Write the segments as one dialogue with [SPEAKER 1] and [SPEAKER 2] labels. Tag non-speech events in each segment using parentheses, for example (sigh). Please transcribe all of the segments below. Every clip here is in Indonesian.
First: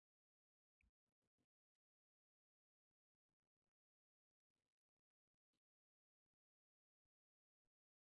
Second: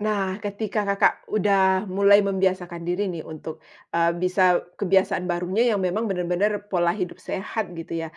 [SPEAKER 1] Nah, ketika Kakak udah mulai membiasakan diri nih untuk, eee, bisa kebiasaan barunya yang memang benar-benar pola hidup sehat gitu ya.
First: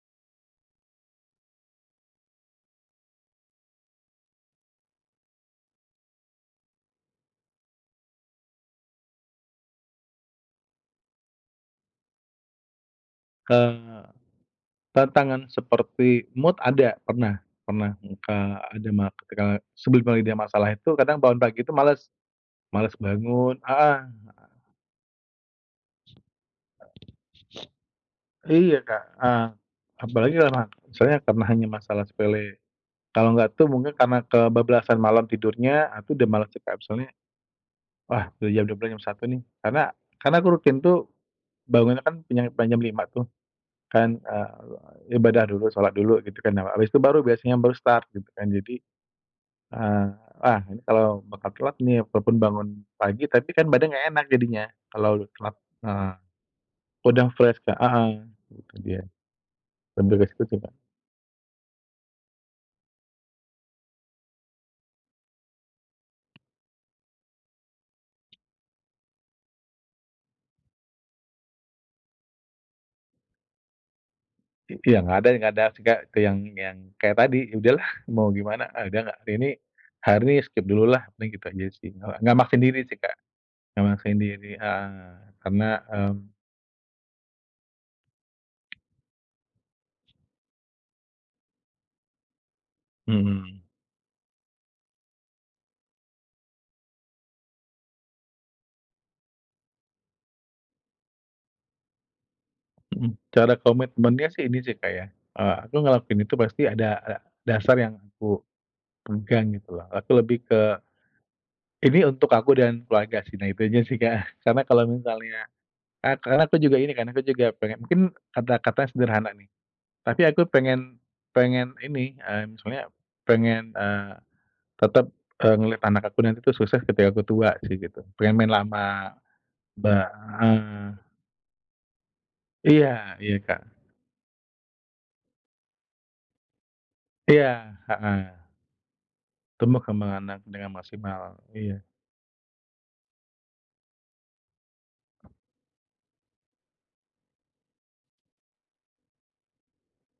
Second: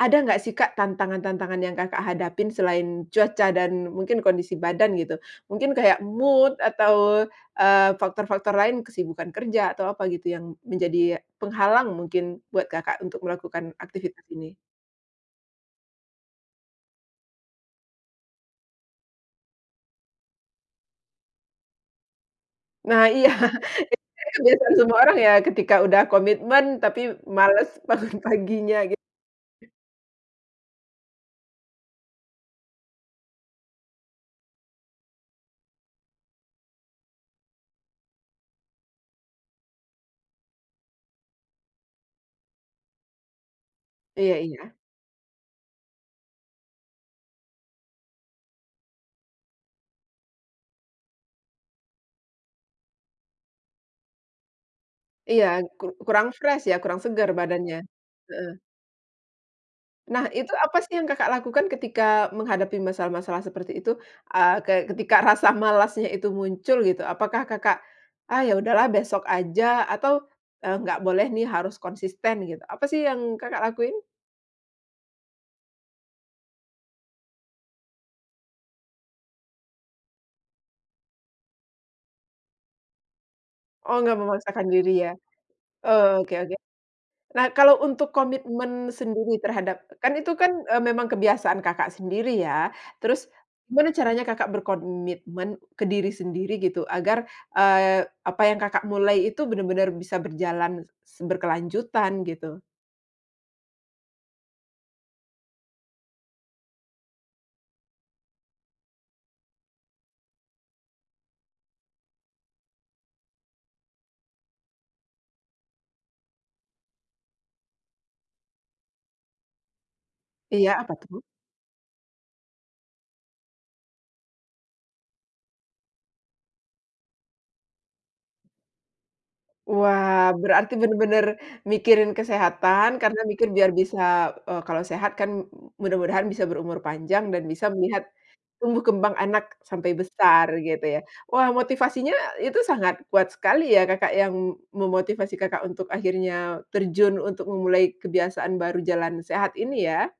[SPEAKER 1] Ada nggak sih Kak tantangan-tantangan yang Kakak hadapin selain cuaca dan mungkin kondisi badan gitu? Mungkin kayak mood atau, eee, faktor-faktor lain, kesibukan kerja atau apa gitu yang menjadi penghalang mungkin buat Kakak untuk melakukan
[SPEAKER 2] Eee,
[SPEAKER 1] aktivitas ini?
[SPEAKER 2] tantangan seperti mood ada, pernah pernah, eng Kak, ada mak e sebel (unintelligible) ide ya masalah itu kadang bangun pagi itu males, males
[SPEAKER 1] Nah iya. Itu
[SPEAKER 2] bangun, heeh
[SPEAKER 1] kayaknya
[SPEAKER 2] heeh.
[SPEAKER 1] kebiasaan semua orang ya, ketika udah komitmen tapi males bangun paginya
[SPEAKER 2] Iya
[SPEAKER 1] git
[SPEAKER 2] Kak, heeh. Apalagi kelama soalnya karena hanya masalah sepele. Kalau nggak tuh mungkin karena kebablasan malam tidurnya, ah, tuh udah malas sih Kak, soalnya, wah udah jam 12.00 jam 1.00 nih. Karena karena aku rutin tuh, bangunnya kan pinjam pan jam 5.00 tuh. Kan,
[SPEAKER 1] Iya iya.
[SPEAKER 2] eee, ibadah dulu, sholat dulu gitu kan, awa habis itu baru biasanya baru start, gitu kan. Jadi, eee, ah, ini kalau makan telat nih, walaupun bangun pagi, tapi kan badan nggak enak jadinya, kalau
[SPEAKER 1] Iya,
[SPEAKER 2] telat,
[SPEAKER 1] kur
[SPEAKER 2] heeh.
[SPEAKER 1] kurang fresh ya, kurang
[SPEAKER 2] Udah
[SPEAKER 1] segar
[SPEAKER 2] fresh
[SPEAKER 1] badannya,
[SPEAKER 2] Kak, heeh,
[SPEAKER 1] heeh.
[SPEAKER 2] itu dia. Lebih ke
[SPEAKER 1] Nah
[SPEAKER 2] situ
[SPEAKER 1] itu
[SPEAKER 2] sih Kak.
[SPEAKER 1] apa sih yang Kakak lakukan ketika menghadapi masalah-masalah seperti itu? Eee, kayak ketika rasa malasnya itu muncul gitu, apakah Kakak, ah, ya udahlah besok aja atau, eee, nggak boleh nih harus konsisten gitu, apa sih yang Kakak lakuin?
[SPEAKER 2] I iya nggak ada i nggak ada, maksudnya ke yang yang kayak tadi, ya udahlah, mau gimana, ah, udah nggak hari ini, hari ini skip dulu lah, paling gitu aja sih, nggak nggak maksain diri sih Kak. Nggak
[SPEAKER 1] Oh, nggak
[SPEAKER 2] maksain diri,
[SPEAKER 1] memaksakan diri ya?
[SPEAKER 2] heeh, karena,
[SPEAKER 1] Oke
[SPEAKER 2] mmm
[SPEAKER 1] oke. Nah, kalau untuk komitmen sendiri terhadap kan itu kan, eee, memang kebiasaan Kakak sendiri ya? Terus
[SPEAKER 2] Mhm.
[SPEAKER 1] gimana caranya Kakak berkomitmen ke diri sendiri gitu agar, eee, apa yang Kakak mulai itu benar-benar bisa berjalan se berkelanjutan gitu?
[SPEAKER 2] Mhm, cara komitmennya sih ini sih Kak ya, eee, aku ngelakuin itu pasti ada ada dasar yang aku, pegang gitu loh. Aku lebih ke, ini untuk aku dan keluarga sih, nah itu aja sih Kak. Karena kalau misalnya, e karena aku juga ini kan, aku juga pengen mungkin kata-katanya sederhana nih. Tapi aku
[SPEAKER 1] Iya, apa
[SPEAKER 2] pengen
[SPEAKER 1] tuh?
[SPEAKER 2] pengen ini, mmm, soalnya, pengen, eee, tetap, eee, ngelihat anak aku nanti tuh sukses ketika aku tua sih gitu, pengen main lama, ba
[SPEAKER 1] Wah berarti
[SPEAKER 2] heeh.
[SPEAKER 1] bener-bener mikirin kesehatan
[SPEAKER 2] Iya
[SPEAKER 1] karena
[SPEAKER 2] iya,
[SPEAKER 1] mikir
[SPEAKER 2] Kak.
[SPEAKER 1] biar bisa eee, kalau sehat kan mudah-mudahan bisa berumur panjang dan bisa
[SPEAKER 2] Iya,
[SPEAKER 1] melihat,
[SPEAKER 2] heeh.
[SPEAKER 1] tumbuh kembang anak
[SPEAKER 2] Tumbuh
[SPEAKER 1] sampai
[SPEAKER 2] kembang anak
[SPEAKER 1] besar
[SPEAKER 2] dengan
[SPEAKER 1] gitu ya.
[SPEAKER 2] maksimal,
[SPEAKER 1] Wah
[SPEAKER 2] iya.
[SPEAKER 1] motivasinya itu sangat kuat sekali ya, Kakak, yang memotivasi Kakak untuk akhirnya terjun untuk memulai kebiasaan baru jalan sehat ini ya?